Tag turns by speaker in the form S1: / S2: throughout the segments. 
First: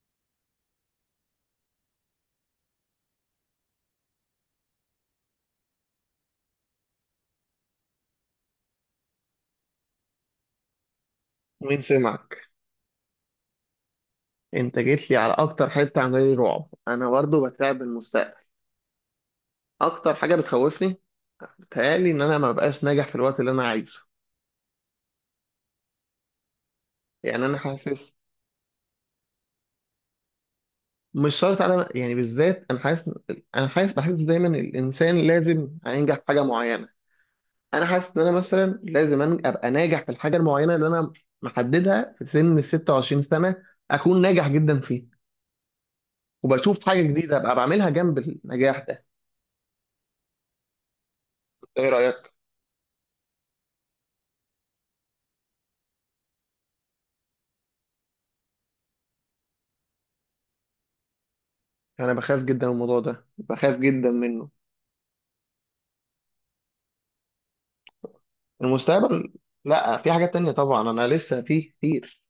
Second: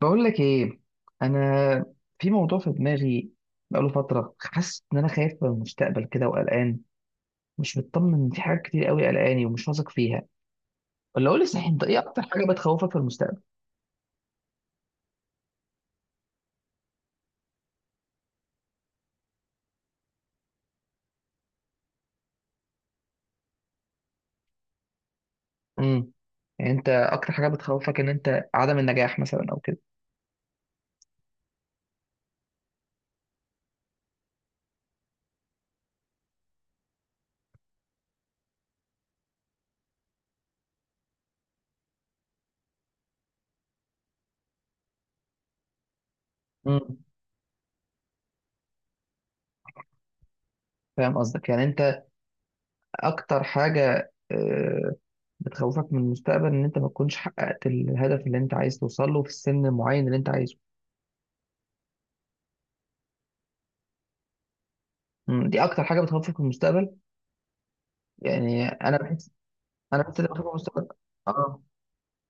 S1: بقول لك ايه، انا في موضوع في دماغي بقاله فتره. حاسس ان انا خايف من المستقبل كده وقلقان. مش مطمن في حاجات كتير قوي، قلقاني ومش واثق فيها. ولا قول لي صحيح،
S2: مين
S1: انت ايه اكتر حاجه
S2: سمعك؟
S1: بتخوفك في المستقبل؟
S2: انت جيت لي على اكتر حته عامله لي رعب. انا برضه بتعب من المستقبل. اكتر حاجه بتخوفني، بتهيألي ان انا ما ببقاش ناجح في الوقت اللي انا عايزه.
S1: امم يعني انت اكتر
S2: يعني
S1: حاجه
S2: انا
S1: بتخوفك ان
S2: حاسس،
S1: انت عدم النجاح مثلا او كده؟
S2: مش شرط انا، يعني بالذات انا حاسس، بحس دايما الانسان لازم هينجح في حاجه معينه. انا حاسس ان انا مثلا لازم ابقى ناجح في الحاجه المعينه اللي انا محددها في سن ال 26 سنه، اكون ناجح جدا فيه، وبشوف
S1: امم
S2: حاجه جديده ابقى بعملها جنب النجاح ده.
S1: فاهم قصدك. يعني
S2: ايه
S1: انت
S2: رايك؟
S1: اكتر حاجه بتخوفك من المستقبل ان انت ما تكونش حققت الهدف اللي انت عايز توصل له في السن المعين اللي انت عايزه.
S2: انا بخاف جدا من الموضوع ده، بخاف جدا منه.
S1: دي اكتر حاجه بتخوفك في المستقبل. يعني انا بحس،
S2: المستقبل، لا،
S1: انا
S2: في
S1: حاسس ان
S2: حاجات
S1: أنا بخاف من
S2: تانية
S1: المستقبل.
S2: طبعا، انا لسه في
S1: اه.
S2: كتير.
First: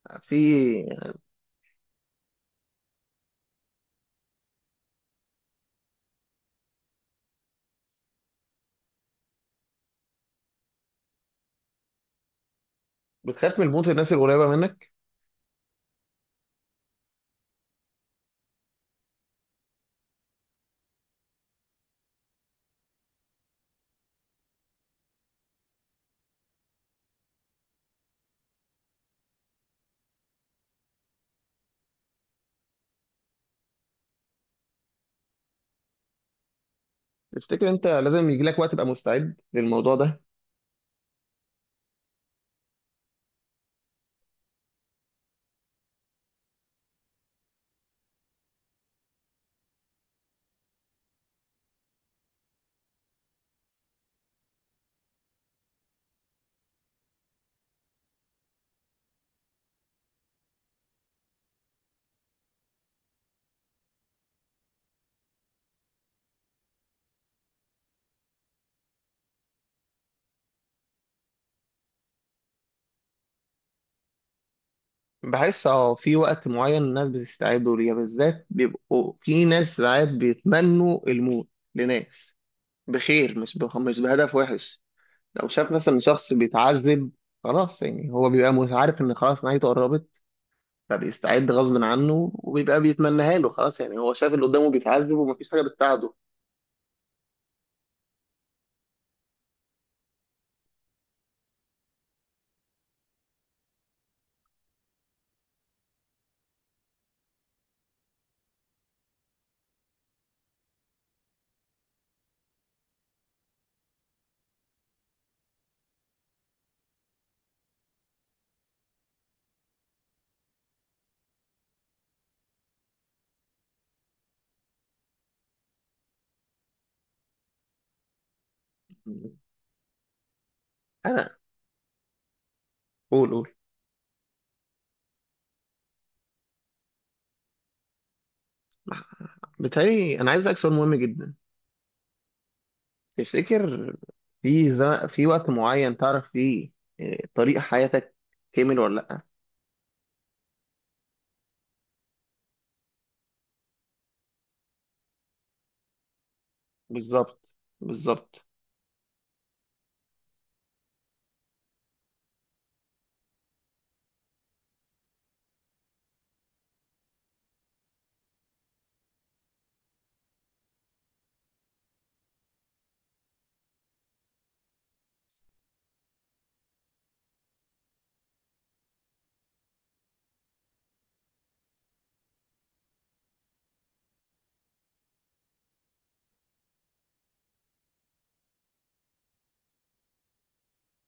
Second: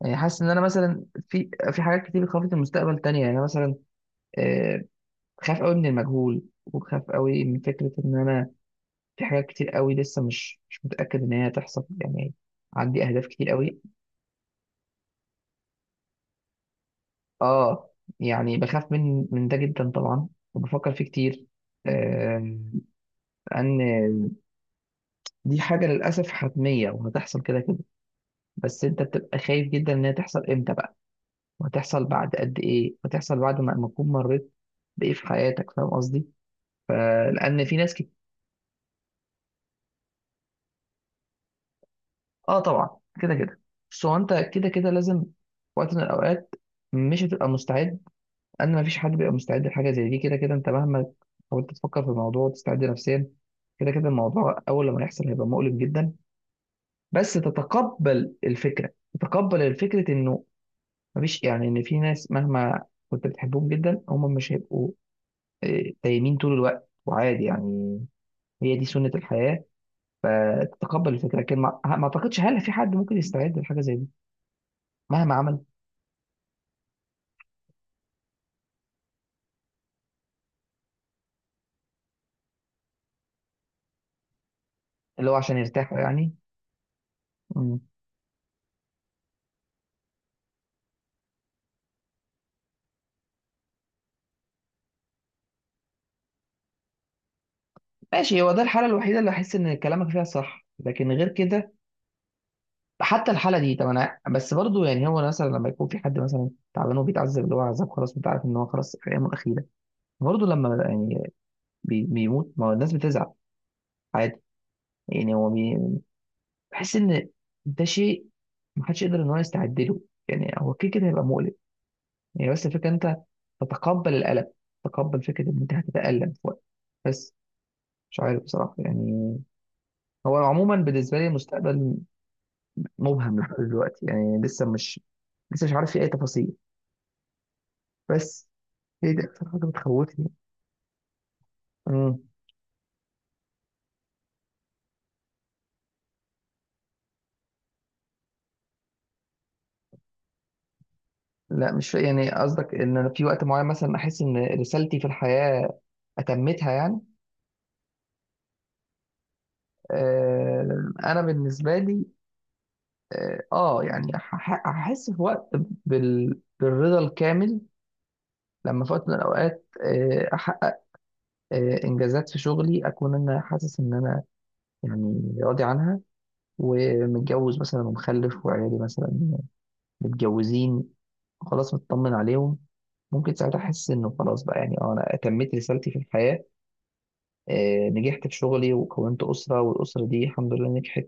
S1: يعني
S2: في
S1: حاسس ان انا مثلا في حاجات كتير بتخوفني في المستقبل تانية. يعني أنا مثلا آه، بخاف قوي من المجهول، وبخاف قوي من فكرة ان انا في حاجات كتير قوي لسه مش متأكد ان هي هتحصل يعني. عندي اهداف كتير
S2: بتخاف من
S1: قوي.
S2: الموت الناس القريبة منك؟
S1: اه، يعني بخاف من ده جدا طبعا، وبفكر فيه كتير. آه، ان دي حاجة للأسف حتمية وهتحصل كده كده. بس انت بتبقى خايف جدا ان هي تحصل امتى بقى، وهتحصل بعد قد ايه، وهتحصل بعد ما تكون مريت بايه في حياتك. فاهم قصدي؟ فلان
S2: تفتكر
S1: في
S2: انت
S1: ناس كده.
S2: لازم يجي لك وقت تبقى مستعد للموضوع ده؟
S1: اه طبعا، كده كده. بس هو انت كده كده لازم في وقت من الاوقات مش هتبقى مستعد. ان ما فيش حد بيبقى مستعد لحاجه زي دي، كده كده انت مهما حاولت تفكر في الموضوع وتستعد نفسيا، كده كده الموضوع اول لما يحصل هيبقى مؤلم جدا. بس تتقبل الفكره، تتقبل الفكره انه مفيش، يعني ان في ناس مهما كنت بتحبهم جدا هم مش هيبقوا دايمين طول الوقت، وعادي يعني. هي دي سنة الحياة. فتتقبل الفكرة، لكن ما أعتقدش هل في حد ممكن يستعد لحاجة زي دي مهما عمل.
S2: بحس اه في وقت معين الناس بتستعدوا ليه، بالذات بيبقوا في ناس ساعات بيتمنوا الموت لناس بخير، مش بهدف وحش.
S1: اللي هو
S2: لو
S1: عشان
S2: شاف
S1: يرتاح
S2: مثلا شخص
S1: يعني.
S2: بيتعذب
S1: مم.
S2: خلاص، يعني هو بيبقى عارف ان خلاص نهايته قربت، فبيستعد غصب عنه وبيبقى بيتمناها له، خلاص يعني هو شاف اللي قدامه بيتعذب ومفيش حاجة بتساعده.
S1: ماشي، هو ده الحالة الوحيدة اللي أحس إن كلامك فيها صح، لكن غير كده، حتى الحالة دي، طب أنا بس برضو، يعني هو مثلا لما يكون في حد مثلا تعبان وبيتعذب اللي هو عذاب خلاص، أنت عارف إن هو خلاص في أيامه الأخيرة، برضو لما يعني بيموت، ما هو الناس بتزعل، عادي. يعني هو بحس إن ده شيء محدش يقدر إن هو يستعد له. يعني هو كده كده هيبقى مؤلم. يعني بس الفكرة إن أنت تتقبل الألم، تتقبل فكرة إن أنت هتتألم في وقت. بس مش عارف بصراحة يعني. هو عموما بالنسبة لي
S2: انا،
S1: المستقبل
S2: قول
S1: مبهم
S2: قول.
S1: لحد دلوقتي، يعني لسه مش عارف في أي تفاصيل. بس هي دي أكتر حاجة
S2: بتهيألي
S1: بتخوفني.
S2: انا عايز اسالك سؤال مهم جدا.
S1: امم
S2: تفتكر، في ز... في وقت معين تعرف فيه إيه، طريق حياتك كامل ولا لا؟
S1: لا، مش فا- يعني قصدك إن أنا في وقت معين مثلا أحس إن رسالتي في الحياة أتمتها، يعني.
S2: بالظبط، بالظبط.
S1: آه، أنا بالنسبة لي، يعني أحس في وقت بالرضا الكامل. لما في وقت من الأوقات احقق انجازات في شغلي، اكون انا حاسس ان انا يعني راضي عنها، ومتجوز مثلا ومخلف، وعيالي مثلا متجوزين خلاص، مطمن عليهم. ممكن ساعتها احس انه خلاص بقى، يعني انا اتميت رسالتي في الحياه. نجحت في شغلي وكونت اسره، والاسره دي الحمد لله نجحت،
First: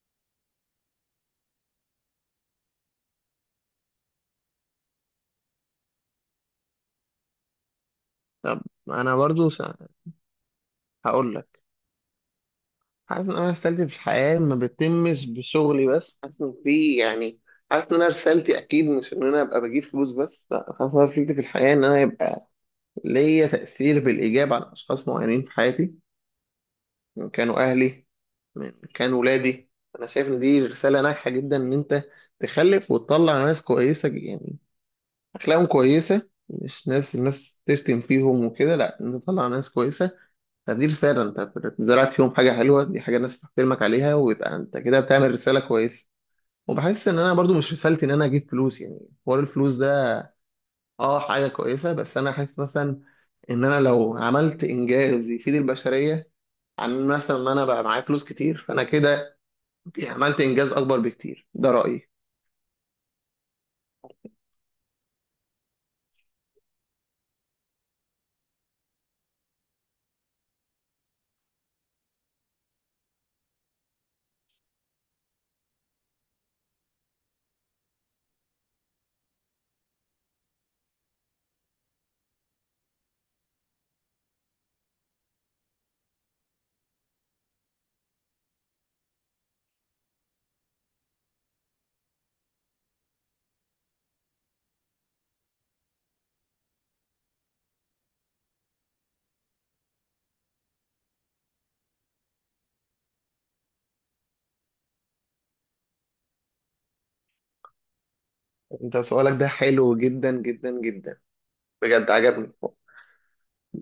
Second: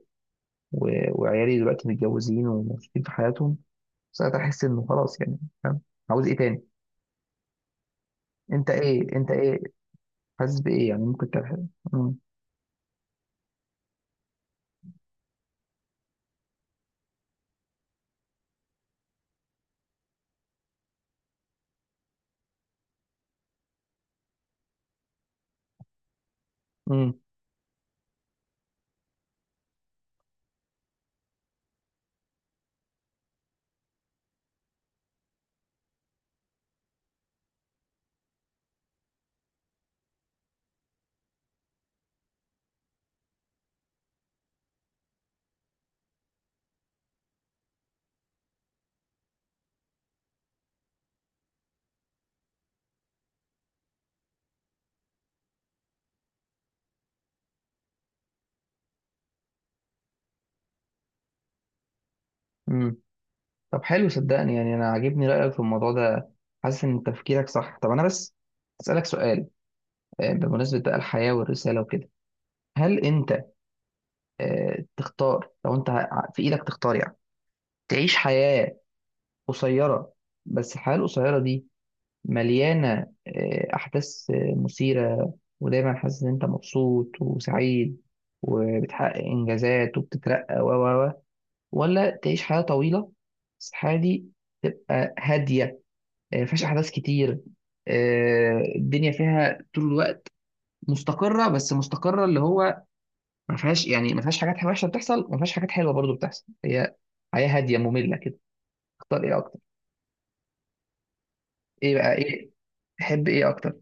S1: وعيالي دلوقتي متجوزين ومبسوطين في حياتهم. ساعتها احس انه خلاص، يعني. فاهم؟ عاوز ايه تاني؟
S2: طب
S1: انت ايه،
S2: انا
S1: انت
S2: برضو
S1: ايه، حاسس بايه، يعني ممكن
S2: هقول
S1: تحس؟
S2: لك.
S1: امم
S2: حاسس ان انا رسالتي في الحياه ما بتتمش بشغلي بس، حاسس ان في يعني، حاسس ان انا رسالتي اكيد مش ان انا ابقى بجيب فلوس بس، لا، حاسس ان أنا رسالتي في الحياه ان انا يبقى ليا تاثير بالايجاب على اشخاص معينين في حياتي، من كانوا أهلي، من كانوا ولادي. أنا شايف إن دي رسالة ناجحة جدا، إن أنت تخلف وتطلع ناس كويسة، يعني أخلاقهم كويسة، مش ناس الناس تشتم فيهم وكده، لا، انت تطلع ناس كويسة. فدي رسالة، أنت زرعت فيهم حاجة حلوة، دي حاجة الناس تحترمك عليها، ويبقى أنت كده بتعمل رسالة كويسة. وبحس إن أنا برضو مش رسالتي إن أنا أجيب فلوس يعني، حوار الفلوس ده أه حاجة كويسة، بس أنا حاسس مثلا إن أنا لو عملت إنجاز يفيد البشرية، عن مثلا ان انا بقى معايا فلوس كتير، فانا كده عملت انجاز اكبر بكتير، ده رايي.
S1: امم طب حلو، صدقني يعني، انا عاجبني رايك في الموضوع ده. حاسس ان تفكيرك صح. طب انا بس اسالك سؤال، بمناسبه بقى الحياه والرساله وكده، هل انت تختار لو انت في ايدك تختار، يعني تعيش حياه قصيره، بس الحياه القصيره دي مليانه احداث مثيره، ودايما حاسس ان انت مبسوط وسعيد، وبتحقق انجازات وبتترقى و و و ولا تعيش حياه طويله، بس الحياه دي تبقى هاديه، مفيهاش احداث كتير، الدنيا فيها طول الوقت مستقره، بس مستقره اللي هو ما فيهاش، يعني ما فيهاش حاجات وحشه بتحصل، وما فيهاش حاجات حلوه برضو بتحصل، هي حياه هاديه ممله كده.
S2: انت
S1: اختار ايه
S2: سؤالك ده
S1: اكتر؟
S2: حلو جدا جدا جدا،
S1: ايه
S2: بجد
S1: بقى، ايه
S2: عجبني.
S1: تحب ايه اكتر؟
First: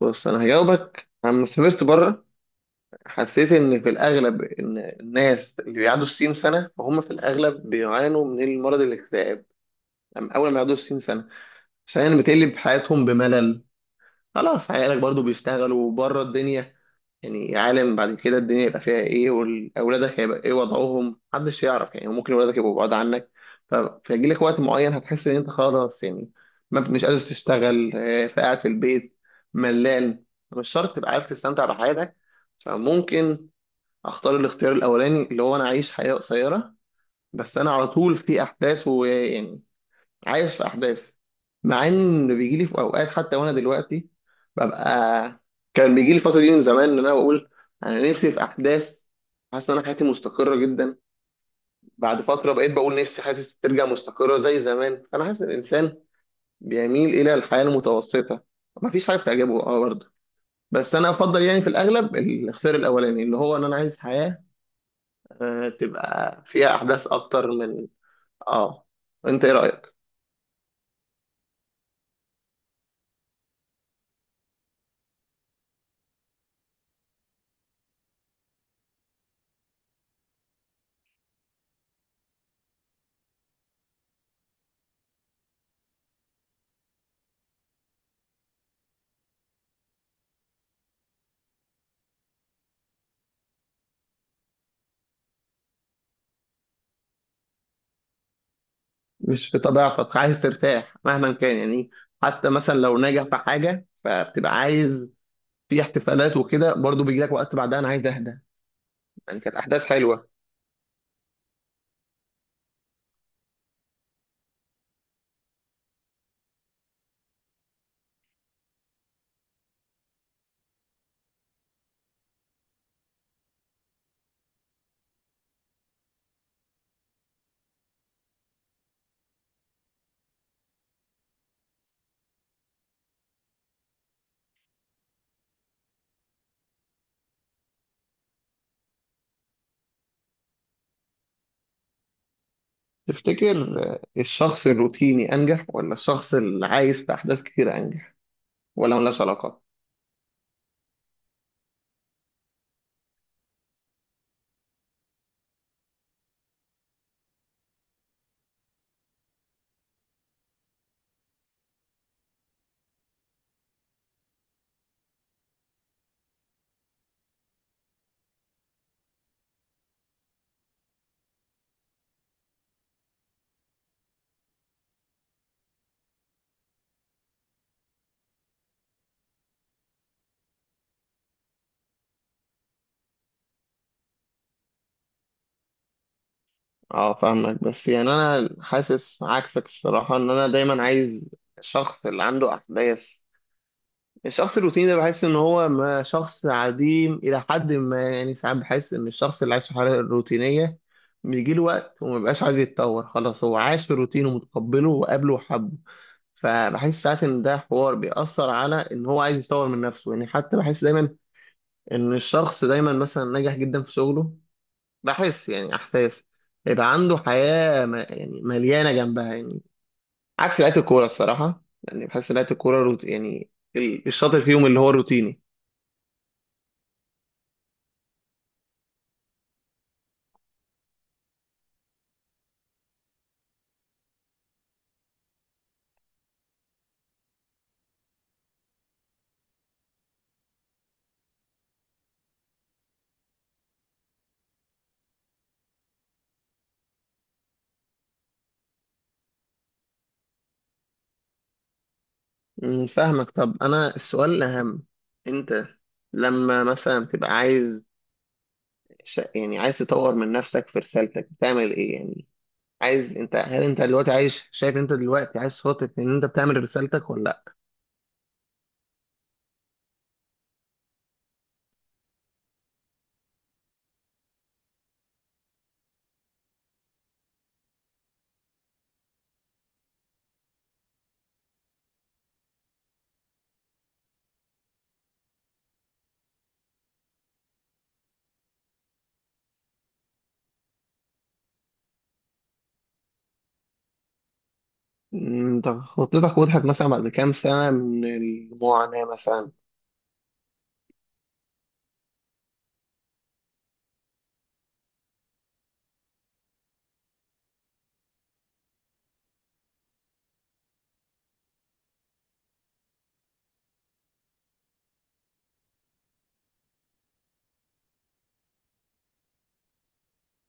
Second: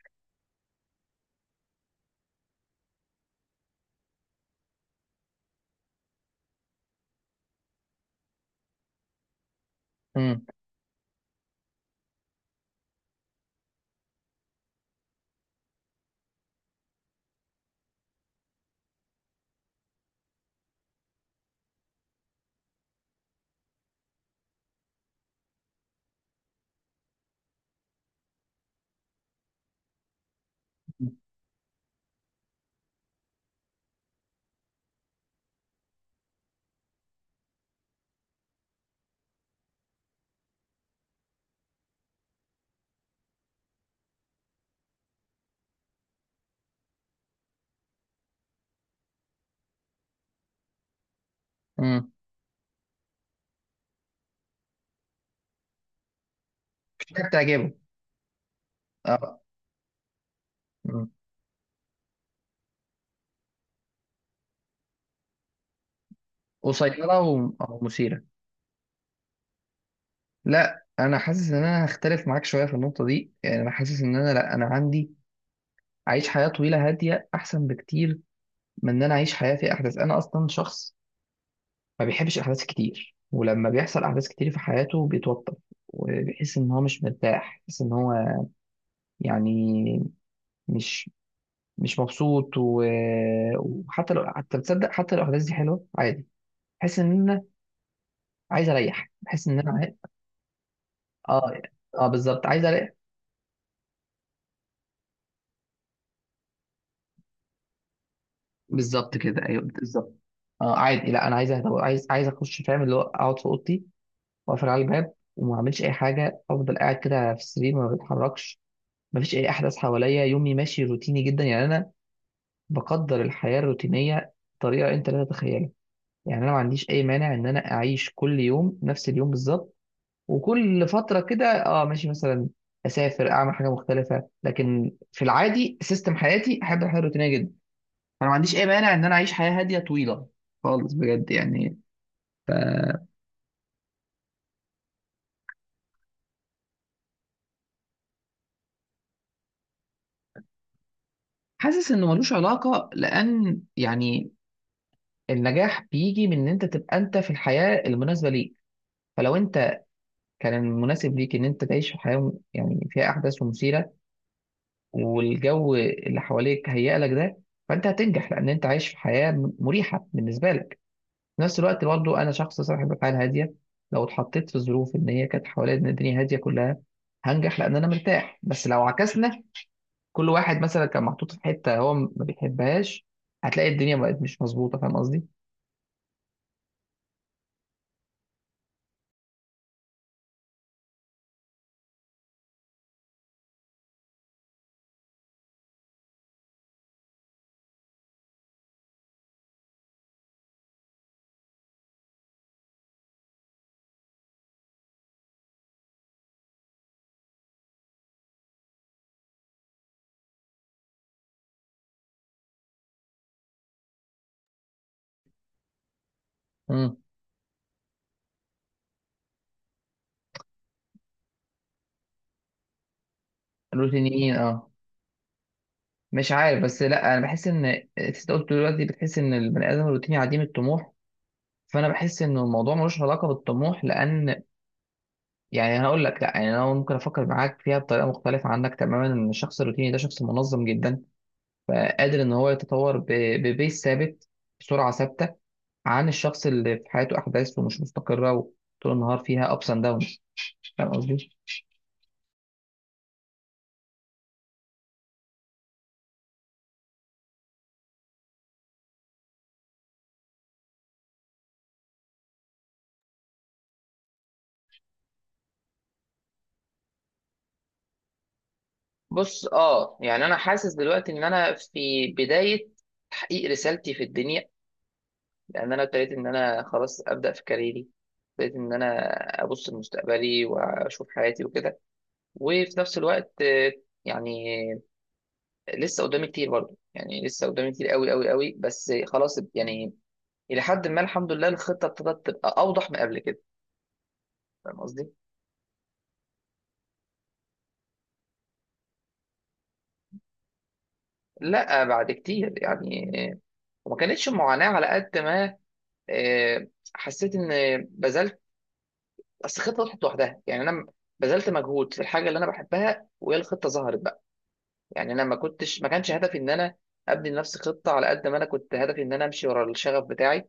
S2: بص انا هجاوبك. لما سافرت بره حسيت ان في الاغلب ان الناس اللي بيعدوا الستين سنه فهم في الاغلب بيعانوا من المرض الاكتئاب. أما
S1: امم
S2: اول ما يعدوا الستين سنه، عشان بتقلب حياتهم بملل، خلاص عيالك برضو بيشتغلوا بره الدنيا، يعني عالم بعد كده الدنيا يبقى فيها ايه، واولادك هيبقى ايه وضعهم، محدش يعرف، يعني ممكن اولادك يبقوا بعاد عنك. ف- فيجي لك وقت معين هتحس ان انت خلاص، يعني ما، مش قادر تشتغل، فقاعد في البيت ملان، مش شرط تبقى عارف تستمتع بحياتك. فممكن اختار الاختيار الاولاني، اللي هو انا اعيش حياة قصيرة بس انا على طول في احداث، ويعني عايش في احداث. مع ان بيجي لي في اوقات، حتى وانا دلوقتي ببقى، كان بيجي لي الفتره دي من زمان ان انا بقول انا نفسي في احداث، حاسس ان انا حياتي مستقره جدا.
S1: امم
S2: بعد فتره بقيت بقول نفسي حاسس ترجع مستقره زي زمان، فانا حاسس ان الانسان
S1: مش
S2: بيميل
S1: حاجه
S2: الى الحياه
S1: بتعجبه.
S2: المتوسطه، مفيش حاجه
S1: اه.
S2: بتعجبه اه برضه. بس انا
S1: مم.
S2: افضل يعني في الاغلب الاختيار الاولاني، اللي هو ان انا عايز حياه تبقى فيها احداث
S1: قصيره
S2: اكتر
S1: او
S2: من،
S1: مثيره.
S2: اه. انت ايه رايك؟
S1: لا، انا حاسس ان انا هختلف معاك شويه في النقطه دي، يعني انا حاسس ان انا، لا انا عندي اعيش حياه طويله هاديه احسن بكتير من ان انا اعيش حياه فيها احداث. انا اصلا شخص ما بيحبش احداث كتير، ولما بيحصل احداث كتير في حياته بيتوتر وبيحس ان هو مش مرتاح، بيحس ان هو يعني مش مش مبسوط، وحتى لو، حتى تصدق، حتى لو الاحداث دي حلوه عادي، بحس ان انا عايز اريح، بحس
S2: مش
S1: ان
S2: في
S1: انا
S2: طبيعتك عايز ترتاح مهما
S1: اه.
S2: كان يعني.
S1: اه بالظبط،
S2: حتى
S1: عايز
S2: مثلا
S1: اريح.
S2: لو ناجح في حاجة فبتبقى عايز في احتفالات وكده، برضو بيجي لك وقت بعدها انا عايز اهدى،
S1: بالظبط
S2: يعني
S1: كده،
S2: كانت
S1: ايوه
S2: احداث
S1: بالظبط.
S2: حلوة.
S1: اه عادي، لا انا عايز اهدى، عايز عايز اخش، فاهم اللي هو اقعد في اوضتي واقفل على الباب وما اعملش اي حاجه، افضل قاعد كده في السرير ما بتحركش، مفيش اي احداث حواليا، يومي ماشي روتيني جدا. يعني انا بقدر الحياة الروتينية بطريقة أنت لا تتخيلها. يعني أنا ما عنديش أي مانع إن أنا أعيش كل يوم نفس اليوم بالظبط، وكل فترة كده أه ماشي مثلا أسافر أعمل حاجة مختلفة، لكن في العادي سيستم حياتي أحب الحياة الروتينية جدا. أنا ما عنديش أي مانع إن أنا أعيش حياة هادية طويلة خالص، بجد يعني.
S2: تفتكر، الشخص الروتيني انجح ولا الشخص اللي عايز في احداث كتير انجح؟ ولا ملهاش علاقة؟
S1: حاسس إنه ملوش علاقة، لأن يعني النجاح بيجي من إن أنت تبقى أنت في الحياة المناسبة ليك. فلو أنت كان المناسب ليك إن أنت تعيش في حياة يعني فيها أحداث ومثيرة، والجو اللي حواليك هيئ لك ده، فانت هتنجح لان انت عايش في حياه مريحه بالنسبه لك. في نفس الوقت برضه، انا شخص صاحب افعال هاديه، لو اتحطيت في ظروف ان هي كانت حواليا ان الدنيا هاديه كلها، هنجح لان انا مرتاح. بس لو عكسنا، كل واحد مثلا كان محطوط في حته هو ما بيحبهاش، هتلاقي الدنيا بقت مش مظبوطه. فاهم قصدي؟
S2: اه، فاهمك، بس يعني انا حاسس عكسك الصراحة ان انا دايما عايز الشخص اللي عنده احداث. الشخص الروتيني ده بحس ان هو ما، شخص عديم الى حد ما يعني، ساعات بحس ان الشخص اللي عايش في حاله روتينيه بيجي له وقت وما بيبقاش عايز يتطور، خلاص هو عاش في الروتين ومتقبله وقابله وحبه، فبحس ساعات ان ده حوار بيأثر على ان هو عايز يطور من نفسه يعني، حتى بحس دايما ان الشخص دايما مثلا ناجح جدا في شغله، بحس يعني احساس يبقى
S1: امم
S2: عنده حياه ما، يعني مليانه جنبها يعني. عكس لعيبه الكوره الصراحه يعني، بحس لعيبه الكوره يعني،
S1: الروتينيين،
S2: الشاطر فيهم
S1: اه.
S2: اللي هو روتيني.
S1: مش عارف، بس لا، انا بحس ان انت قلت دلوقتي بتحس ان البني ادم الروتيني عديم الطموح، فانا بحس ان الموضوع ملوش علاقه بالطموح، لان يعني انا اقول لك لا، يعني انا ممكن افكر معاك فيها بطريقه مختلفه عنك تماما، ان الشخص الروتيني ده شخص منظم جدا، فقادر ان هو يتطور ببيس ثابت، بسرعه ثابته، عن الشخص اللي في حياته احداث ومش مستقره وطول النهار فيها ابس اند داونز. فاهم قصدي؟
S2: مم، فاهمك. طب انا السؤال الاهم، انت لما مثلا تبقى عايز يعني عايز تطور من نفسك في رسالتك بتعمل ايه يعني؟ عايز انت، هل انت دلوقتي عايش، شايف انت دلوقتي عايز خطط ان انت بتعمل رسالتك ولا لا؟
S1: بص، اه يعني انا حاسس دلوقتي ان انا في بدايه تحقيق رسالتي في الدنيا، لان انا ابتديت ان انا خلاص ابدا في كاريري، ابتديت ان انا ابص لمستقبلي واشوف حياتي وكده. وفي نفس الوقت يعني لسه قدامي كتير برضه، يعني لسه قدامي كتير قوي قوي قوي، بس خلاص يعني الى حد ما الحمد لله الخطه ابتدت تبقى اوضح من قبل كده. فاهم قصدي؟
S2: مم، انت خطتك وضحت مثلا بعد كام سنة من المعاناة مثلا؟
S1: لا، بعد كتير يعني، وما كانتش معاناه على قد ما آه، حسيت ان بذلت. اصل الخطه طلعت لوحدها، يعني انا بذلت مجهود في الحاجه اللي انا بحبها وهي الخطه ظهرت بقى. يعني انا ما كانش هدفي ان انا ابني لنفسي خطه على قد ما انا كنت هدفي ان انا امشي ورا الشغف بتاعي.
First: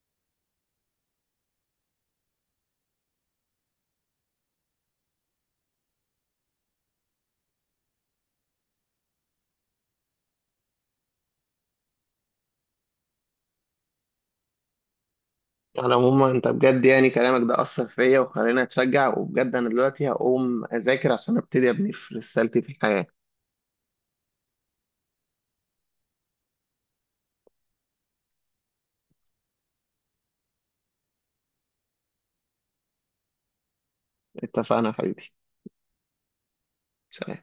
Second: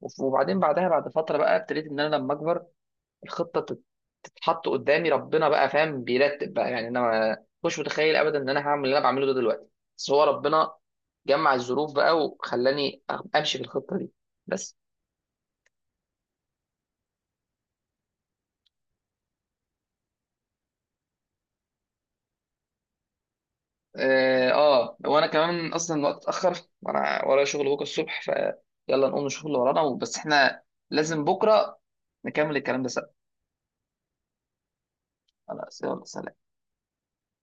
S1: وبعدين بعدها بعد فتره بقى ابتديت ان انا لما اكبر الخطه تتحط قدامي. ربنا بقى، فاهم، بيرتب بقى، يعني انا ما مش متخيل ابدا ان انا هعمل اللي انا بعمله ده دلوقتي. بس هو ربنا جمع الظروف بقى وخلاني امشي في الخطه دي. بس
S2: على العموم انت بجد يعني كلامك ده اثر فيا وخلاني اتشجع، وبجد انا دلوقتي هقوم اذاكر عشان ابتدي ابني في رسالتي في الحياة.
S1: اه، وانا كمان اصلا الوقت اتاخر، وانا ورايا شغل بكره الصبح. فيلا نقوم نشوف اللي ورانا، بس احنا لازم بكره نكمل الكلام ده سوا.
S2: اتفقنا يا حبيبي.
S1: خلاص يلا سلام.
S2: سلام.